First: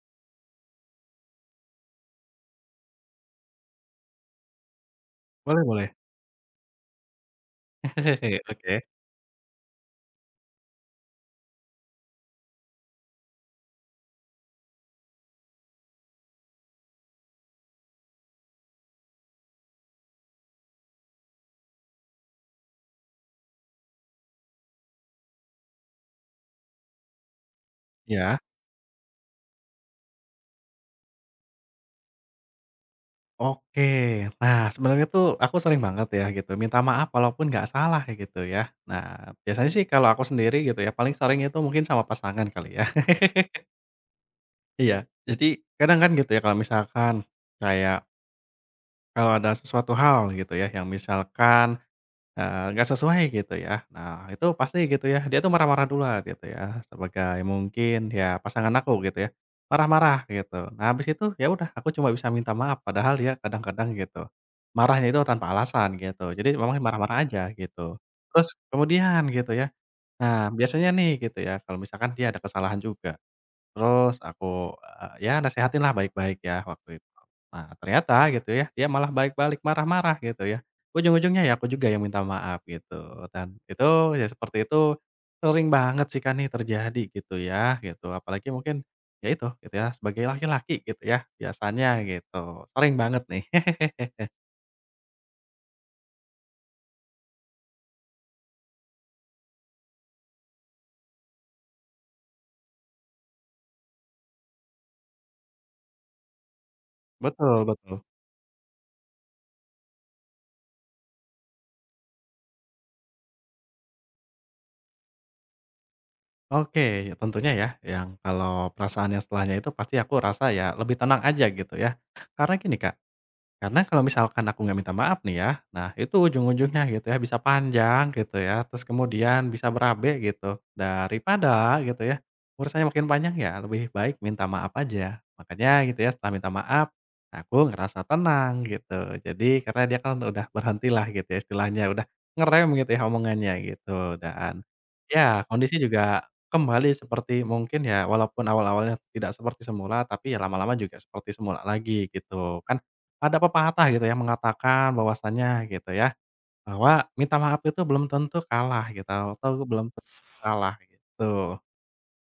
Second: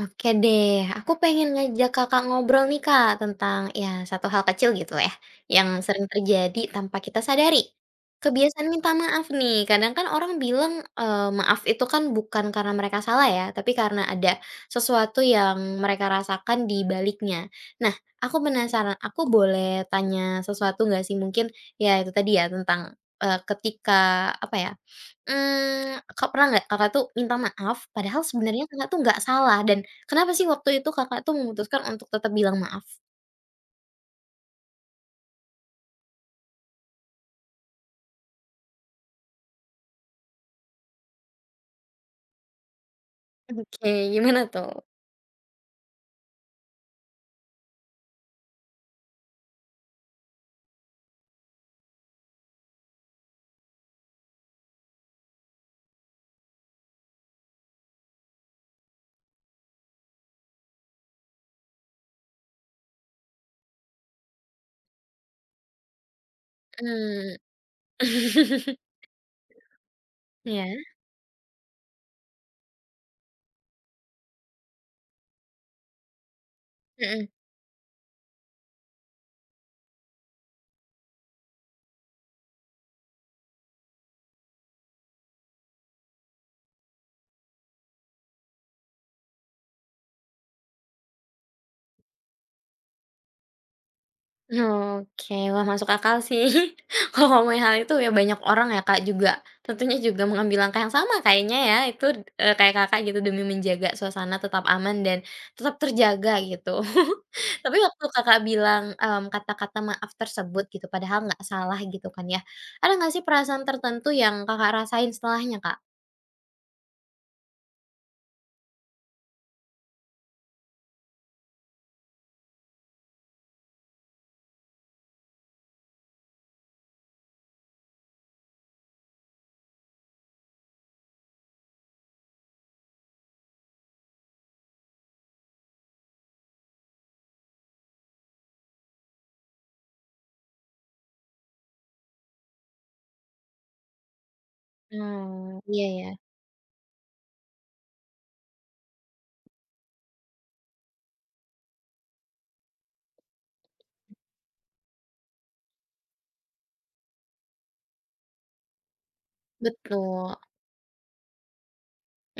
Oke deh, aku pengen ngajak Kakak ngobrol nih Kak, tentang ya satu hal kecil gitu ya, Boleh yang boleh. sering terjadi tanpa kita sadari. Kebiasaan Oke. minta maaf nih, kadang kan orang bilang maaf itu kan bukan karena mereka salah ya, tapi karena ada sesuatu yang mereka rasakan di baliknya. Nah, aku penasaran, aku boleh tanya sesuatu nggak sih mungkin ya itu tadi ya tentang ketika apa ya. Kak pernah nggak kakak tuh minta maaf, padahal Iya. sebenarnya kakak tuh nggak salah dan kenapa sih waktu itu Kakak tuh memutuskan untuk tetap bilang maaf? Oke. Nah, sebenarnya tuh aku sering banget ya gitu minta maaf walaupun nggak salah ya gitu ya. Nah, biasanya sih kalau aku sendiri gitu ya paling sering itu mungkin sama pasangan kali ya. Oke, gimana tuh? Iya. Jadi kadang kan gitu ya kalau misalkan kayak kalau ada sesuatu hal gitu ya yang misalkan nggak sesuai gitu ya. Nah, itu pasti gitu ya, dia tuh marah-marah duluan gitu ya, sebagai mungkin ya pasangan aku gitu ya, marah-marah gitu. Nah, habis itu ya udah aku cuma bisa minta maaf, padahal dia kadang-kadang gitu, marahnya itu tanpa alasan gitu. Jadi memang marah-marah Mmm. aja gitu. Terus kemudian gitu ya, nah Iya, biasanya nih gitu ya, kalau misalkan dia ada kesalahan juga. Terus aku, ya nasehatin lah baik-baik ya waktu itu. mhm. Nah ternyata gitu ya, dia malah balik-balik marah-marah gitu ya. Ujung-ujungnya ya aku juga yang minta maaf gitu, dan itu ya seperti itu sering banget sih Kak nih terjadi gitu ya, gitu. Apalagi mungkin ya itu gitu ya, sebagai laki-laki gitu ya biasanya gitu, sering banget nih. Oke, wah masuk akal sih. Kalau ngomongin hal itu ya banyak orang ya Kak juga, tentunya juga mengambil langkah yang sama kayaknya ya itu, kayak Kakak gitu demi menjaga suasana tetap aman dan tetap terjaga gitu. Betul Tapi betul. waktu Kakak bilang, kata-kata maaf tersebut gitu padahal nggak salah gitu kan ya, ada nggak sih perasaan tertentu yang Kakak rasain setelahnya, Kak? Oke, ya tentunya ya yang kalau perasaan yang setelahnya itu pasti aku rasa ya lebih tenang aja gitu ya. Karena gini Kak. Karena kalau misalkan aku nggak minta maaf nih ya, nah itu ujung-ujungnya gitu ya bisa panjang gitu ya, terus kemudian bisa berabe gitu. Daripada gitu ya, urusannya makin panjang ya lebih baik minta maaf aja. Makanya gitu ya setelah minta maaf, aku ngerasa tenang gitu. Jadi karena dia kan udah berhentilah gitu ya istilahnya, udah ngerem gitu ya omongannya gitu. Dan ya Mmm, kondisi iya ya, juga kembali seperti mungkin ya walaupun awal-awalnya tidak seperti semula, tapi ya lama-lama juga seperti semula lagi gitu kan ada pepatah gitu ya mengatakan bahwasannya gitu ya, bahwa minta maaf itu belum tentu kalah gitu atau belum tentu betul. kalah gitu.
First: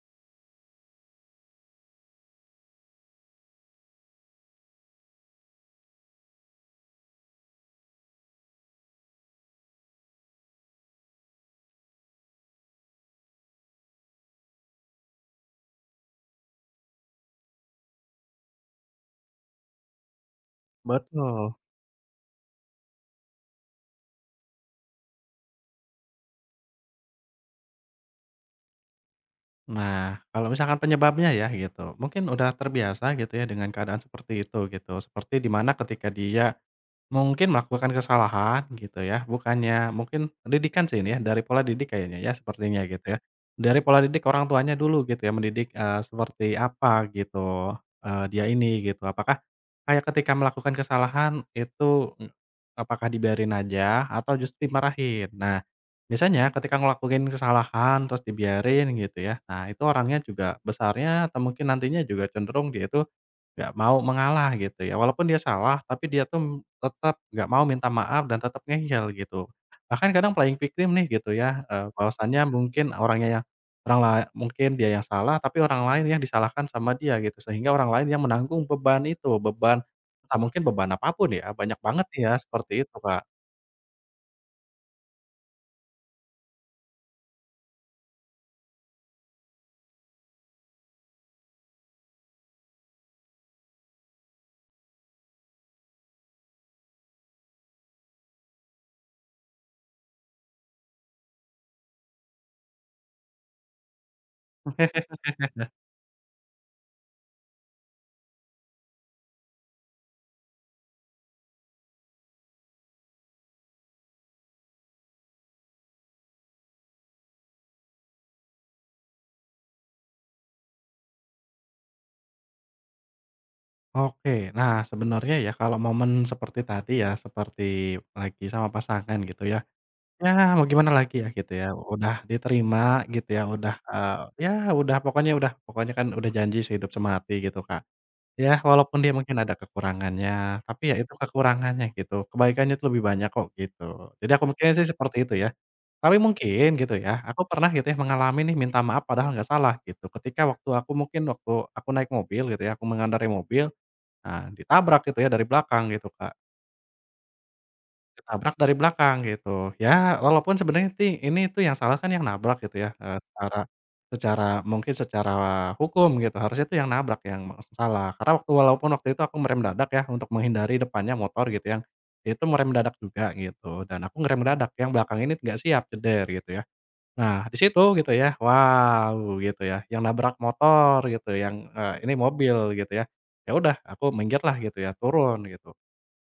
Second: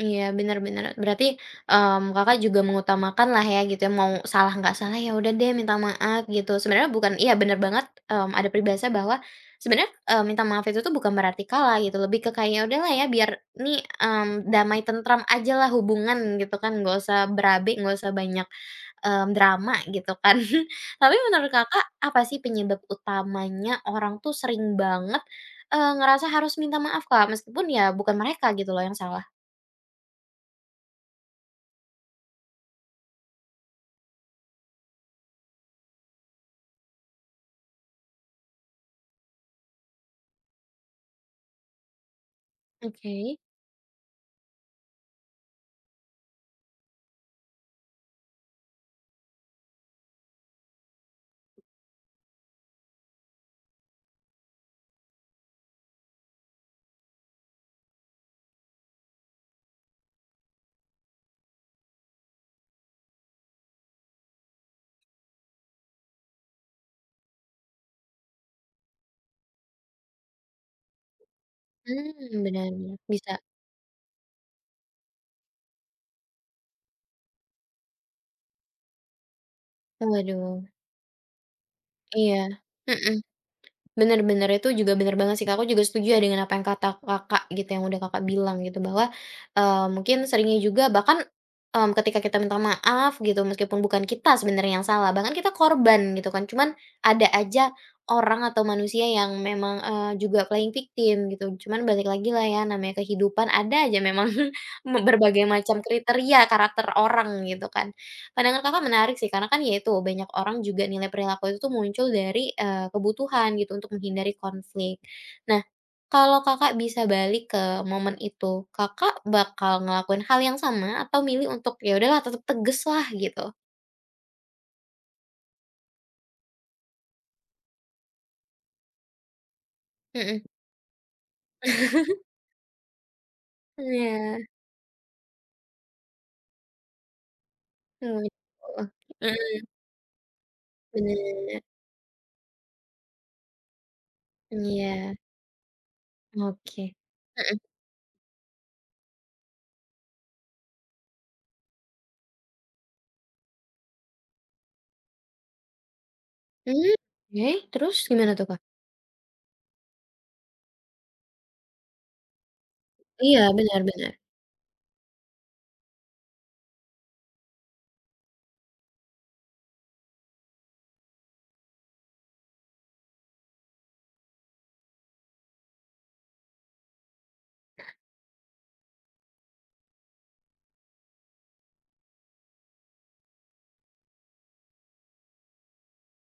Iya, bener bener. Berarti, Kakak juga mengutamakan lah ya gitu ya, mau salah nggak salah, ya udah deh minta maaf gitu. Sebenarnya bukan iya bener banget, ada peribahasa bahwa sebenarnya, minta maaf itu tuh bukan berarti kalah gitu, lebih ke kayak, ya udahlah ya biar nih, damai tentram aja lah hubungan gitu kan, nggak usah berabe, nggak usah banyak drama gitu kan. Tapi menurut Betul. Kakak, apa sih penyebab utamanya orang tuh sering banget, ngerasa harus minta maaf, Kak? Meskipun ya bukan mereka gitu loh yang salah. Nah, kalau misalkan penyebabnya ya gitu, mungkin udah terbiasa gitu ya dengan keadaan seperti itu gitu. Seperti di mana ketika dia mungkin melakukan kesalahan gitu ya, bukannya mungkin didikan sih ini ya, dari pola didik kayaknya ya sepertinya gitu ya. Oke. Dari pola didik orang tuanya dulu gitu ya, mendidik, seperti apa gitu, dia ini gitu. Apakah kayak ketika melakukan kesalahan itu, apakah dibiarin aja atau justru dimarahin? Nah, biasanya ketika ngelakuin kesalahan terus dibiarin gitu ya, nah itu orangnya juga besarnya atau mungkin nantinya juga cenderung dia itu nggak mau mengalah gitu ya. Walaupun dia salah, tapi dia tuh tetap nggak mau minta maaf dan tetap ngeyel gitu. Bahkan kadang playing victim nih gitu ya, Hmm, bahwasanya benar. mungkin orangnya Bisa. yang orang lain mungkin dia yang salah, tapi orang lain yang disalahkan sama dia gitu. Sehingga orang lain yang menanggung beban itu, beban entah Waduh, mungkin beban apapun ya, banyak banget nih ya iya, seperti itu, mhm. Kak. Bener bener, itu juga bener banget sih, Kak, aku juga setuju ya dengan apa yang kata Kakak gitu, yang udah Kakak bilang gitu bahwa, mungkin seringnya juga bahkan, ketika kita minta maaf gitu, meskipun bukan kita sebenarnya yang salah, bahkan kita korban gitu kan, cuman ada aja orang atau manusia yang memang, juga playing victim gitu. Cuman balik lagi lah ya, namanya kehidupan ada aja memang berbagai macam kriteria karakter orang gitu kan. Pandangan Kakak menarik sih, karena kan ya itu, banyak orang juga nilai perilaku itu tuh muncul dari, kebutuhan gitu untuk menghindari konflik. Nah, kalau Kakak bisa balik ke momen itu, Kakak bakal ngelakuin hal yang sama atau milih untuk, "Ya udahlah tetap tegas lah," gitu? Oke. Nah, sebenarnya ya kalau momen seperti tadi ya, seperti lagi sama pasangan gitu ya, ya Mhm. mau gimana lagi ya gitu ya, udah diterima gitu ya, udah, Iya, ya udah pokoknya kan udah janji sehidup semati gitu, Kak. oh Ya gitu. walaupun dia mungkin ada Mhm, kekurangannya, tapi ya itu bener. kekurangannya gitu, kebaikannya itu lebih banyak kok gitu. Jadi aku mikirnya sih Iya, seperti itu ya. Tapi mungkin oke. gitu ya, aku Mhm. pernah gitu ya mengalami nih minta maaf padahal nggak salah gitu, ketika waktu aku mungkin waktu aku naik mobil gitu ya, aku mengendarai mobil. Nah, ditabrak gitu ya dari belakang gitu, Kak. Mmm, oke, terus gimana tuh, Ditabrak Kak? dari belakang gitu. Ya, walaupun sebenarnya ini itu yang salah kan yang nabrak gitu ya, Iya, secara benar-benar. secara mungkin secara hukum gitu, harusnya itu yang nabrak yang salah. Karena waktu walaupun waktu itu aku merem dadak ya untuk menghindari depannya motor gitu yang itu merem dadak juga gitu, dan aku ngerem dadak, yang belakang ini nggak siap, ceder gitu ya. Nah, di situ gitu ya, wow gitu ya, yang nabrak motor gitu, yang, ini mobil gitu ya. Ya udah aku minggir lah gitu ya, turun gitu.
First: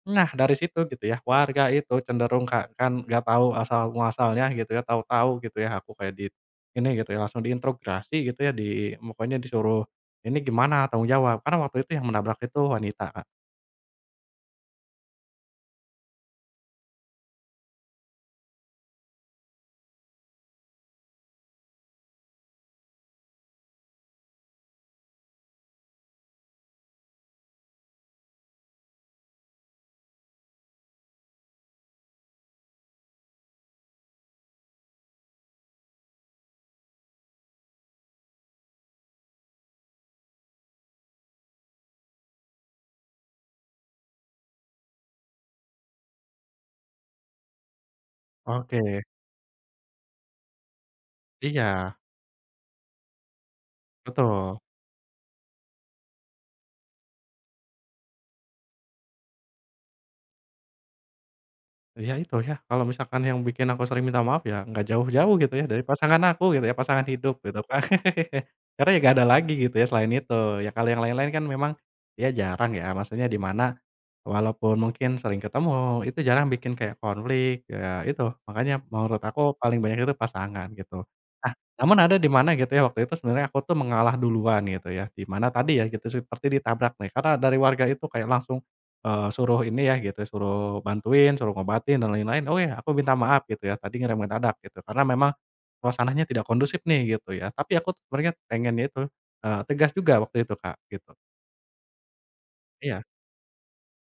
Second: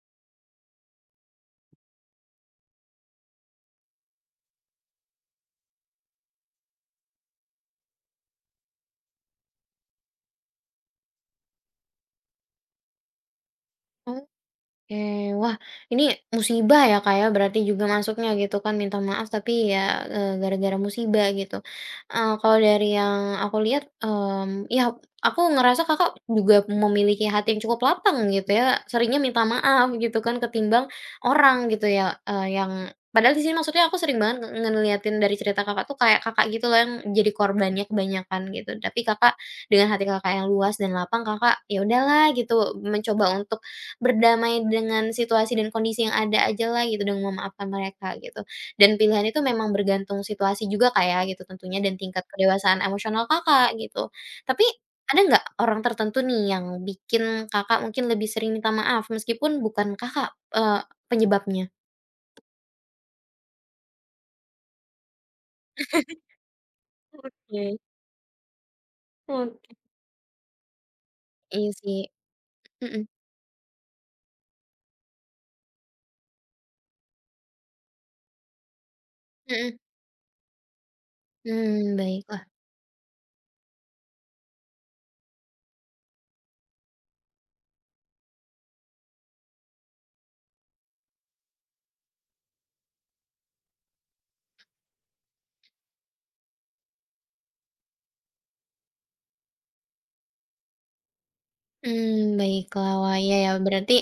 Nah, dari situ gitu ya, warga itu cenderung kan nggak tahu asal muasalnya gitu ya, tahu-tahu gitu ya aku kayak di ini gitu ya, langsung diintrogasi gitu ya, pokoknya disuruh ini gimana tanggung jawab, karena waktu itu yang menabrak itu wanita, Kak. Oke, wah ini musibah ya Kak ya berarti juga masuknya gitu kan minta maaf tapi ya, gara-gara musibah gitu. Kalau dari yang aku lihat, ya aku ngerasa Kakak juga memiliki hati yang cukup lapang gitu ya, seringnya minta maaf gitu kan ketimbang orang gitu ya, yang padahal di sini maksudnya aku sering banget ngeliatin dari cerita Kakak tuh kayak Kakak gitu loh yang jadi korbannya kebanyakan gitu, tapi Kakak dengan hati Kakak yang luas dan lapang Kakak, ya udahlah gitu mencoba untuk berdamai dengan situasi dan kondisi yang ada aja lah gitu dengan memaafkan mereka gitu. Oke. Dan pilihan itu memang bergantung situasi juga kayak gitu tentunya dan Iya, tingkat kedewasaan emosional Kakak gitu. betul. Tapi ada nggak orang tertentu nih yang bikin Kakak mungkin lebih sering minta maaf meskipun bukan Kakak, eee, penyebabnya? Ya itu ya, kalau misalkan yang bikin aku sering minta maaf ya nggak jauh-jauh gitu ya dari pasangan aku gitu ya, pasangan hidup gitu Oke kan. Karena ya nggak ada lagi oke. gitu ya selain itu. Ya kalau yang lain-lain kan Iya memang sih. ya jarang ya, Mhm maksudnya di mana walaupun mungkin sering ketemu, itu jarang bikin kayak konflik, ya itu. Makanya menurut aku mhm. paling banyak itu pasangan gitu. Nah, Mmm, namun ada di baiklah. mana gitu ya waktu itu sebenarnya aku tuh mengalah duluan gitu ya, di mana tadi ya gitu seperti ditabrak nih, karena dari warga itu kayak langsung suruh ini ya gitu, suruh bantuin, suruh ngobatin dan lain-lain. "Oh ya, aku minta maaf," gitu ya, "tadi ngerem mendadak," gitu, "karena memang suasananya tidak kondusif nih," gitu ya. Tapi aku sebenarnya pengennya itu, tegas juga waktu itu, Kak, gitu. Mmm, baiklah. Iya. Wah, iya ya, berarti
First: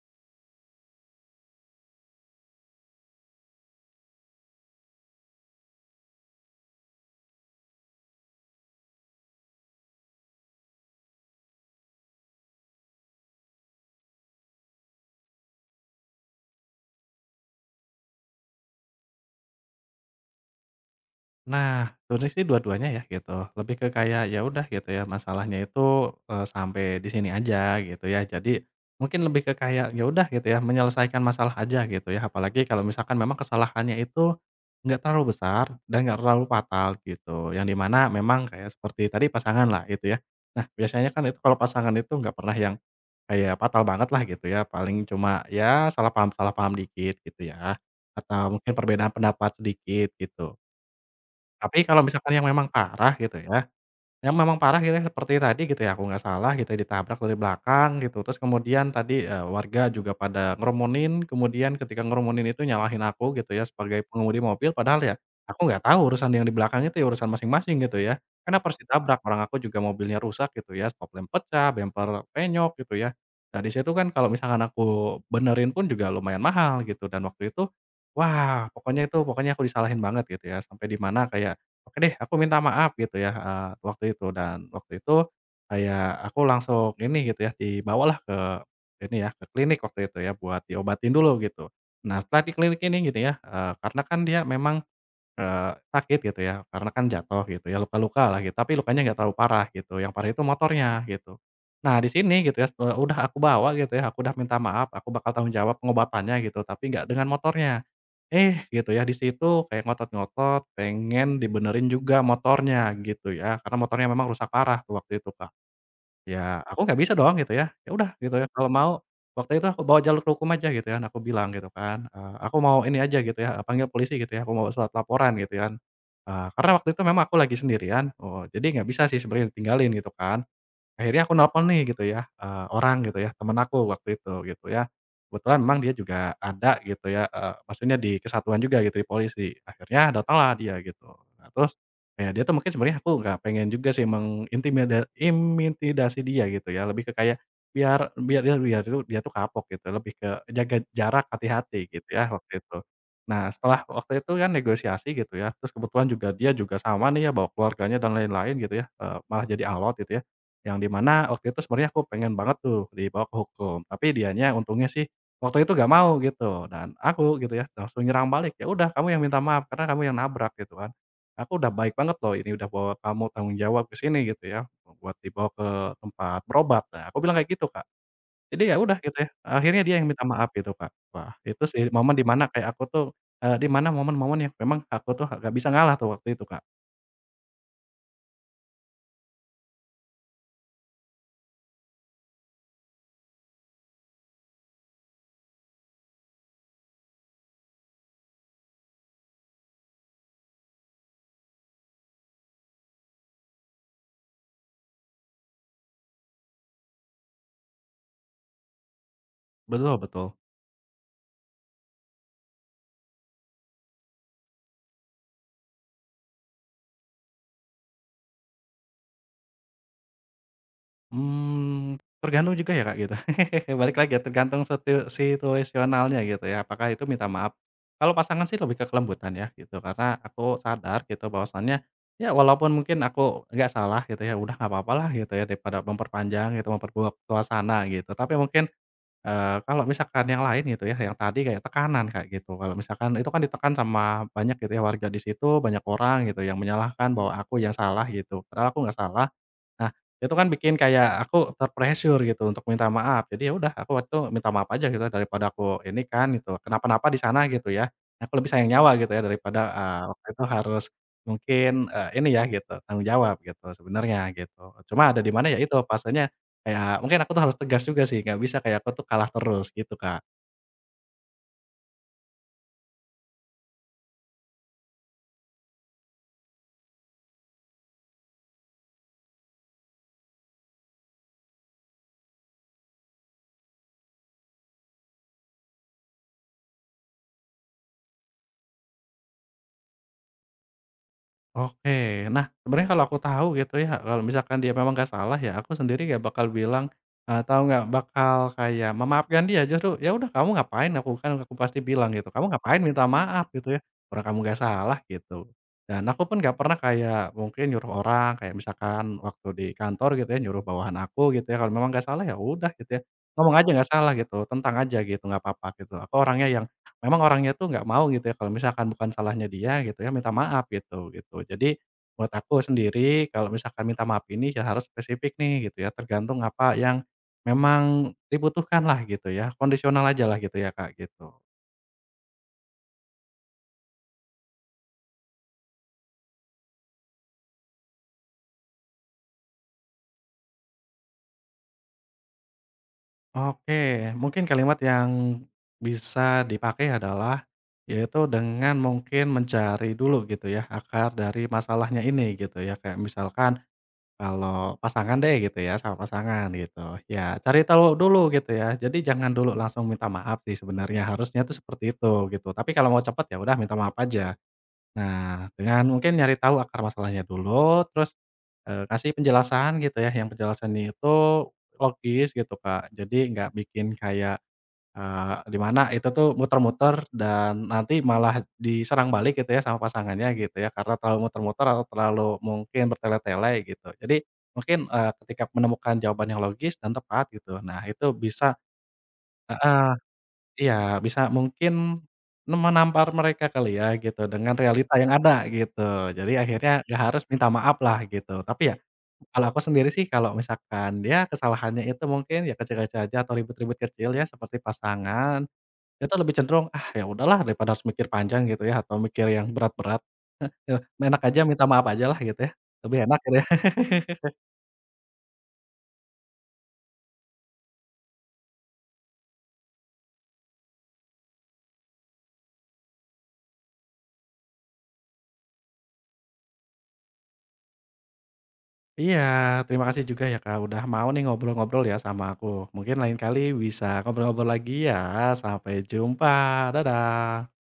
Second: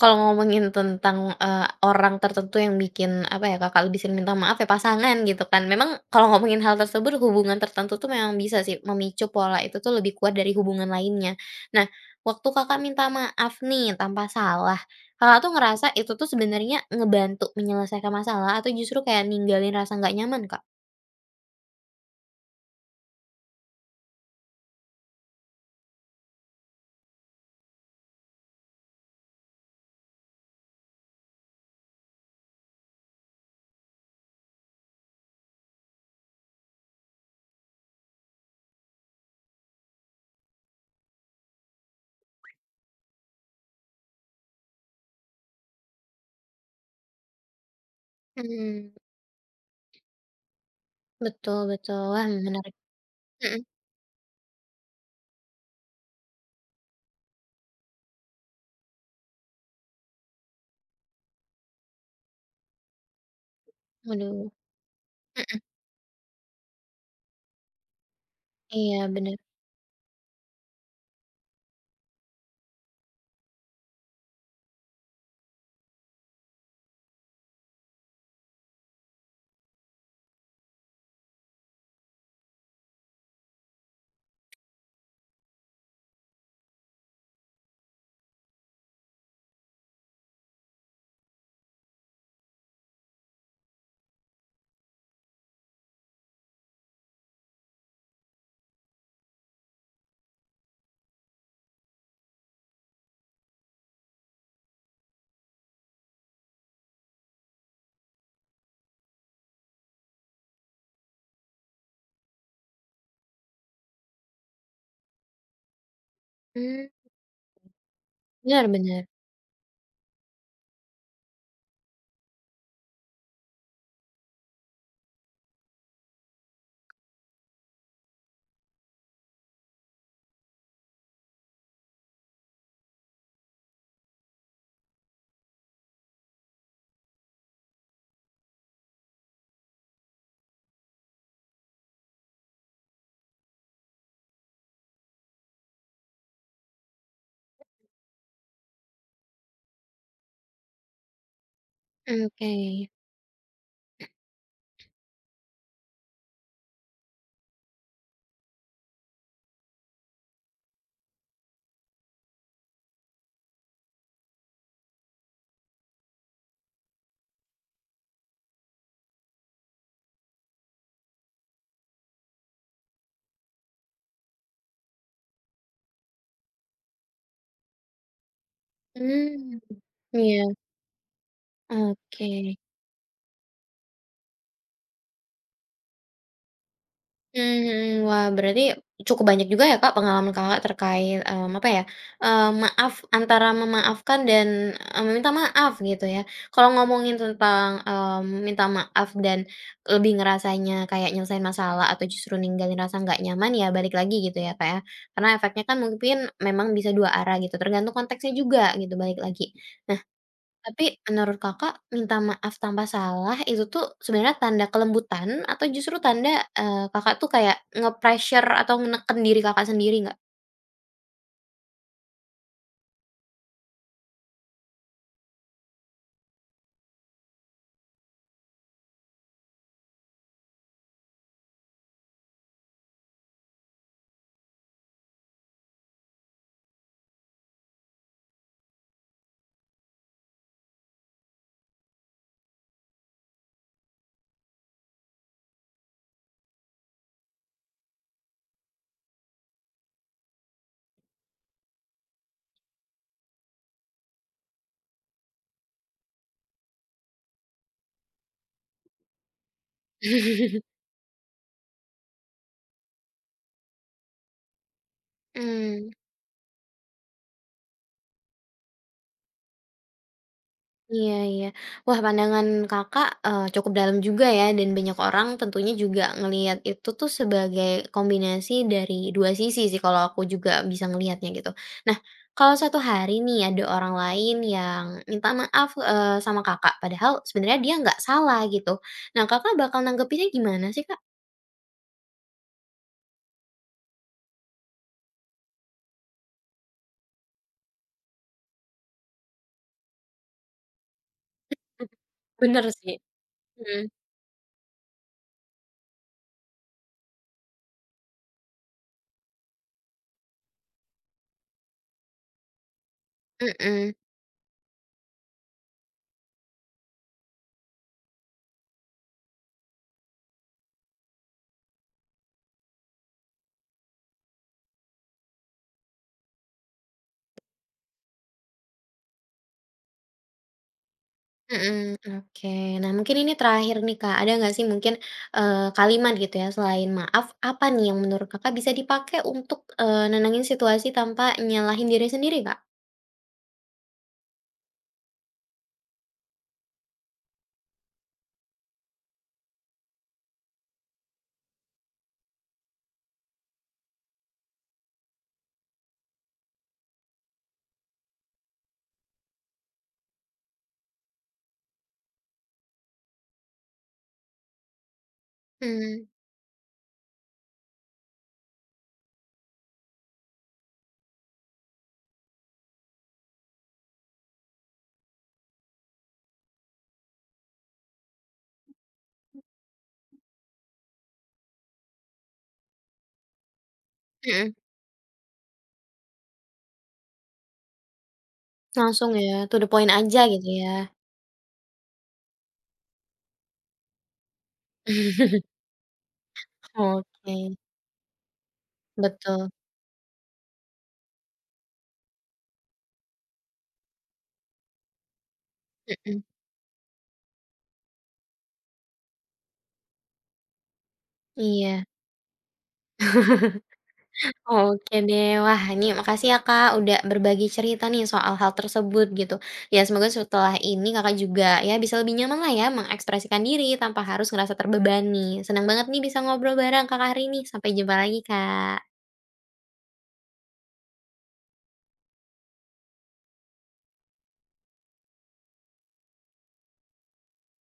kalau ngomongin tentang, orang tertentu yang bikin, apa ya, Kakak lebih sering minta maaf ya pasangan gitu kan. Memang kalau ngomongin hal tersebut, hubungan tertentu tuh memang bisa sih memicu pola itu tuh lebih kuat dari hubungan lainnya. Nah, waktu Kakak minta maaf nih tanpa salah, Kakak tuh ngerasa itu tuh sebenarnya ngebantu menyelesaikan masalah atau justru kayak ninggalin rasa nggak nyaman, Kak? Nah, sebenernya sih dua-duanya ya gitu, lebih ke kayak ya udah gitu ya masalahnya itu, sampai di sini aja gitu ya. Jadi mungkin lebih ke kayak ya udah gitu ya menyelesaikan masalah aja gitu ya, apalagi kalau misalkan memang kesalahannya itu nggak terlalu besar dan nggak terlalu fatal gitu, yang dimana memang kayak seperti tadi pasangan lah gitu ya. Nah, biasanya kan itu kalau pasangan itu nggak pernah yang kayak fatal banget lah gitu ya, paling cuma ya salah paham dikit gitu ya, atau mungkin Mhm, perbedaan pendapat sedikit gitu. betul Tapi betul. kalau Wah, misalkan yang memang menarik. parah gitu Mhm, ya, yang memang parah gitu ya seperti tadi gitu ya, aku nggak salah gitu ya ditabrak dari belakang gitu, terus kemudian tadi, warga juga pada ngerumunin, kemudian ketika ngerumunin itu nyalahin aku gitu ya sebagai pengemudi waduh. mobil, padahal ya Mhm, aku nggak tahu urusan yang di belakang itu ya urusan masing-masing gitu ya. Karena aku harus iya ditabrak, bener. orang aku juga mobilnya rusak gitu ya, stop lamp pecah, bemper penyok gitu ya. Nah di situ kan kalau misalkan aku benerin pun juga lumayan mahal gitu dan waktu itu, wah pokoknya itu pokoknya aku disalahin banget gitu ya, sampai di mana kayak Oke deh, aku minta maaf gitu ya, waktu itu dan waktu itu kayak aku langsung ini gitu ya, dibawalah ke ini ya, ke klinik waktu itu ya buat diobatin dulu gitu. Nah setelah di klinik ini gitu ya, karena kan dia memang sakit gitu ya, karena kan jatuh gitu ya, luka luka lah gitu, tapi lukanya nggak terlalu parah gitu, yang parah itu motornya gitu. Nah di sini gitu ya, udah aku bawa gitu ya, aku udah minta maaf, aku bakal tanggung jawab pengobatannya gitu, tapi nggak dengan motornya. Eh gitu ya, di situ kayak ngotot-ngotot, pengen dibenerin juga motornya gitu ya, karena motornya memang rusak parah tuh waktu itu, Kak. Ya, aku Mmm, nggak bisa dong gitu ya. Ya udah gitu ya, bener kalau mau bener. waktu itu aku bawa jalur hukum aja gitu kan, aku bilang gitu kan, "Aku mau ini aja," gitu ya, panggil polisi gitu ya, aku mau surat laporan gitu kan. Karena waktu itu memang aku lagi sendirian, Oh, jadi nggak bisa sih sebenarnya ditinggalin gitu kan. Akhirnya aku nelpon nih gitu ya, orang gitu ya, temen aku waktu itu gitu ya. Kebetulan memang dia juga ada gitu ya, maksudnya di kesatuan juga gitu, di polisi. Akhirnya datanglah dia gitu. Nah terus, ya dia tuh mungkin sebenarnya aku nggak pengen juga sih imintimidasi dia gitu ya, lebih ke kayak biar biar dia biar itu dia tuh kapok gitu, lebih ke jaga jarak, hati-hati gitu ya Oke, waktu itu. Nah setelah waktu itu kan negosiasi gitu ya, terus kebetulan juga dia juga sama nih ya bawa keluarganya dan lain-lain gitu ya, malah jadi alot gitu ya. Yang di mana waktu itu sebenarnya aku pengen banget tuh dibawa ke hukum, tapi dianya untungnya sih waktu itu gak mau gitu dan aku gitu ya langsung nyerang balik, "Ya udah kamu yang minta maaf karena kamu yang nabrak," gitu kan. "Aku udah baik banget loh ini udah bawa kamu tanggung jawab ke sini," gitu ya, "buat dibawa ke tempat berobat." Nah, aku bilang kayak gitu, Kak. Jadi ya udah gitu ya, mmm, akhirnya dia yang minta iya, maaf gitu, Kak. Wah, itu sih momen oke, dimana kayak aku tuh, di mana momen-momen yang memang aku tuh gak bisa ngalah tuh waktu itu, Kak. mmm, mhm. Wah, berarti cukup banyak juga ya Kak pengalaman Kakak terkait, apa ya, maaf antara memaafkan dan, meminta maaf gitu ya. Kalau ngomongin tentang, minta maaf dan lebih ngerasanya kayak nyelesain masalah atau justru ninggalin rasa nggak nyaman ya balik lagi gitu ya Kak ya. Karena efeknya kan mungkin memang bisa dua arah gitu tergantung konteksnya juga gitu balik lagi. Betul Nah, betul. tapi menurut Kakak, minta maaf tanpa salah itu tuh sebenarnya tanda kelembutan atau justru tanda, Kakak tuh kayak nge-pressure atau neken diri Kakak sendiri nggak? Tergantung juga ya, Kak, gitu. Balik lagi ya, tergantung situasionalnya gitu ya, apakah itu minta maaf. Kalau pasangan sih lebih ke kelembutan ya gitu, karena aku sadar gitu bahwasannya, ya walaupun mungkin aku nggak salah gitu ya, udah nggak apa-apalah gitu ya, daripada memperpanjang gitu, memperburuk suasana gitu. Tapi mungkin, kalau misalkan yang lain gitu ya, yang tadi kayak tekanan, kayak gitu. Kalau misalkan itu kan ditekan sama banyak gitu ya, warga di situ, banyak orang gitu yang menyalahkan bahwa aku yang salah gitu, padahal aku nggak salah. Nah, itu kan bikin kayak aku gitu untuk minta maaf. Jadi ya udah aku waktu itu minta maaf aja gitu daripada aku ini kan gitu, kenapa-napa di sana gitu ya. Aku lebih sayang nyawa gitu ya daripada, waktu itu harus mungkin, ini ya gitu, tanggung jawab gitu sebenarnya gitu. Cuma ada di mana ya itu, Mmm. fasenya kayak mungkin aku tuh harus tegas juga sih, nggak bisa kayak aku tuh kalah terus gitu, Kak. Iya iya. Wah pandangan Kakak, cukup dalam juga ya dan banyak orang tentunya juga ngelihat itu tuh sebagai kombinasi dari 2 sisi sih kalau aku juga bisa ngelihatnya gitu. Nah, kalau suatu hari nih ada orang lain yang minta maaf, sama Kakak padahal sebenarnya dia nggak salah gitu. Nah, Kakak bakal nanggepinnya gimana sih, Kak? Oke. Nah, sebenarnya kalau aku tahu gitu ya, kalau misalkan dia memang gak salah ya, aku sendiri gak bakal bilang, tahu nggak, bakal kayak memaafkan dia, justru, "Ya udah kamu ngapain?" Aku pasti bilang gitu, "Kamu Bener ngapain sih. minta maaf?" Gitu ya, Mhm, "Orang kamu gak salah." Gitu. Dan aku pun gak pernah kayak mungkin nyuruh orang, kayak misalkan waktu di kantor gitu ya, nyuruh bawahan aku gitu ya, kalau memang gak salah ya udah gitu ya, ngomong aja nggak mhm. salah gitu, tentang aja gitu, nggak apa-apa gitu. Aku orangnya yang Memang orangnya tuh nggak mau gitu ya, kalau misalkan bukan salahnya dia gitu ya, minta maaf gitu gitu. Jadi buat aku sendiri kalau misalkan minta maaf ini ya harus spesifik nih gitu ya, tergantung apa yang memang dibutuhkan lah gitu ya, kondisional aja lah gitu ya, Kak, gitu. Mhm, oke. Nah, mungkin ini terakhir nih, Kak, ada nggak sih mungkin, kalimat gitu ya selain maaf, apa nih yang menurut Kakak bisa dipakai untuk, nenangin situasi tanpa nyalahin diri sendiri, Kak? Oke, mungkin kalimat yang bisa dipakai adalah, yaitu dengan mungkin mencari dulu gitu ya, akar dari masalahnya ini gitu ya, kayak misalkan. Kalau pasangan deh gitu ya, sama pasangan gitu. Ya cari tahu dulu gitu ya. Jadi jangan dulu langsung minta maaf sih sebenarnya, harusnya tuh seperti itu gitu. Tapi kalau mau cepat ya udah minta maaf aja. Nah, dengan Hmm, mungkin nyari tahu akar masalahnya dulu, terus, kasih penjelasan gitu ya, yang penjelasannya itu logis gitu, Kak. Jadi nggak bikin kayak di mana itu tuh muter-muter dan nanti malah diserang balik gitu ya sama pasangannya gitu ya, karena terlalu muter-muter atau terlalu mungkin bertele-tele gitu. Jadi mhm, mungkin, ketika menemukan jawaban yang logis dan tepat gitu, nah itu bisa langsung ya, to the heeh, point aja gitu iya ya. bisa mungkin menampar mereka kali ya gitu dengan realita yang ada gitu. Jadi akhirnya ya harus Oke, minta maaf lah gitu. Tapi ya kalau betul, aku sendiri sih kalau misalkan ya kesalahannya itu mungkin ya kecil-kecil aja atau ribut-ribut kecil ya seperti pasangan kita mhm, lebih cenderung, "Ah, ya udahlah daripada harus mikir panjang," gitu ya, atau mikir yang berat-berat, eee, enak aja minta iya. maaf aja lah gitu ya, lebih enak gitu ya. Oke deh, wah ini makasih ya Kak udah berbagi cerita nih soal hal tersebut gitu. Ya semoga setelah ini Kakak juga ya bisa lebih nyaman lah ya mengekspresikan diri tanpa harus ngerasa terbebani. Senang banget nih bisa ngobrol bareng Kakak hari ini. Sampai jumpa lagi Kak. Iya, terima kasih juga ya, Kak, udah mau nih ngobrol-ngobrol ya sama aku. Mungkin lain kali bisa ngobrol-ngobrol lagi ya, sampai jumpa, dadah.